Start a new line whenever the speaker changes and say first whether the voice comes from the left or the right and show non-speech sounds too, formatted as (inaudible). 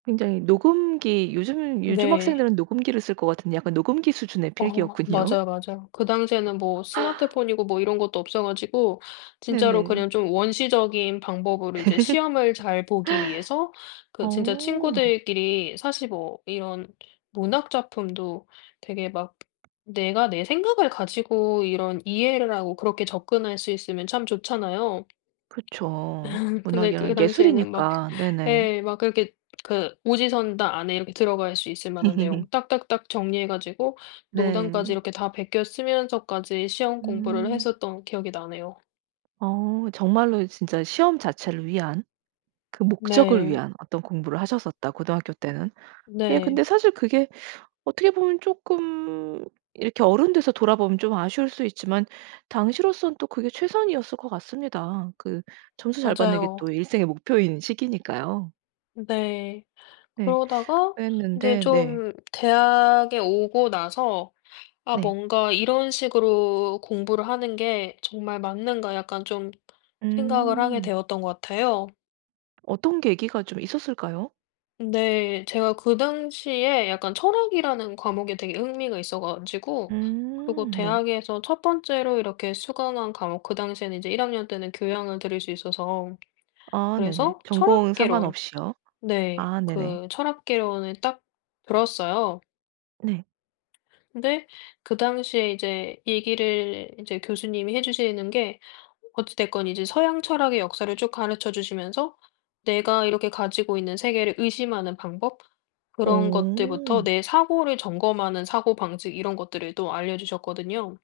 right: 굉장히 녹음기 요즘은 요즘
left: 네.
right: 학생들은 녹음기를 쓸 것 같은데 약간 녹음기 수준의
left: 어
right: 필기였군요.
left: 맞아요, 맞아요. 그 당시에는 뭐 스마트폰이고 뭐 이런 것도 없어 가지고 진짜로
right: 네네.
left: 그냥 좀 원시적인 방법으로 이제 시험을 잘 보기 위해서
right: (laughs)
left: 그 진짜
right: 어.
left: 친구들끼리 사실 뭐 이런 문학 작품도 되게 막 내가 내 생각을 가지고 이런 이해를 하고 그렇게 접근할 수 있으면 참 좋잖아요.
right: 그쵸.
left: (laughs) 근데
right: 문학이랑
left: 그 당시에는 막
right: 예술이니까. 네네.
left: 예 막 그렇게 그 오지선다 안에 이렇게 들어갈 수 있을 만한 내용 딱딱딱
right: (laughs)
left: 정리해 가지고 농담까지
right: 네.
left: 이렇게 다 베껴 쓰면서까지 시험 공부를
right: 음.
left: 했었던 기억이 나네요.
right: 어 정말로 진짜 시험 자체를 위한 그 목적을
left: 네.
right: 위한 어떤 공부를 하셨었다, 고등학교 때는. 예 근데
left: 네.
right: 사실 그게 어떻게 보면 쪼끔 이렇게 어른 돼서 돌아보면 좀 아쉬울 수 있지만 당시로서는 또 그게 최선이었을 것 같습니다. 그 점수 잘 받는 게
left: 맞아요.
right: 또 일생의 목표인 시기니까요.
left: 네.
right: 네.
left: 그러다가 이제
right: 그랬는데 네.
left: 좀 대학에 오고 나서 '아
right: 네.
left: 뭔가 이런 식으로 공부를 하는 게 정말 맞는가.' 약간 좀 생각을 하게
right: 음.
left: 되었던 것 같아요.
right: 어떤 계기가 좀 있었을까요?
left: 네. 제가 그 당시에 약간 철학이라는 과목에 되게 흥미가 있어 가지고 그리고
right: 음 네.
left: 대학에서 1 번째로 이렇게 수강한 과목 그 당시에는 인제 1 학년 때는 교양을 들을 수 있어서
right: 아 네네.
left: 그래서
right: 전공
left: 철학 개론
right: 상관없이요?
left: 네
right: 아 네네.
left: 그 철학 개론을 딱 들었어요.
right: 네.
left: 근데 그 당시에 이제 얘기를 이제 교수님이 해주시는 게 어찌 됐건 이제 서양 철학의 역사를 쭉 가르쳐 주시면서 내가 이렇게 가지고 있는 세계를 의심하는 방법 그런 것들부터
right: 오.
left: 내 사고를 점검하는 사고방식 이런 것들을 또 알려주셨거든요.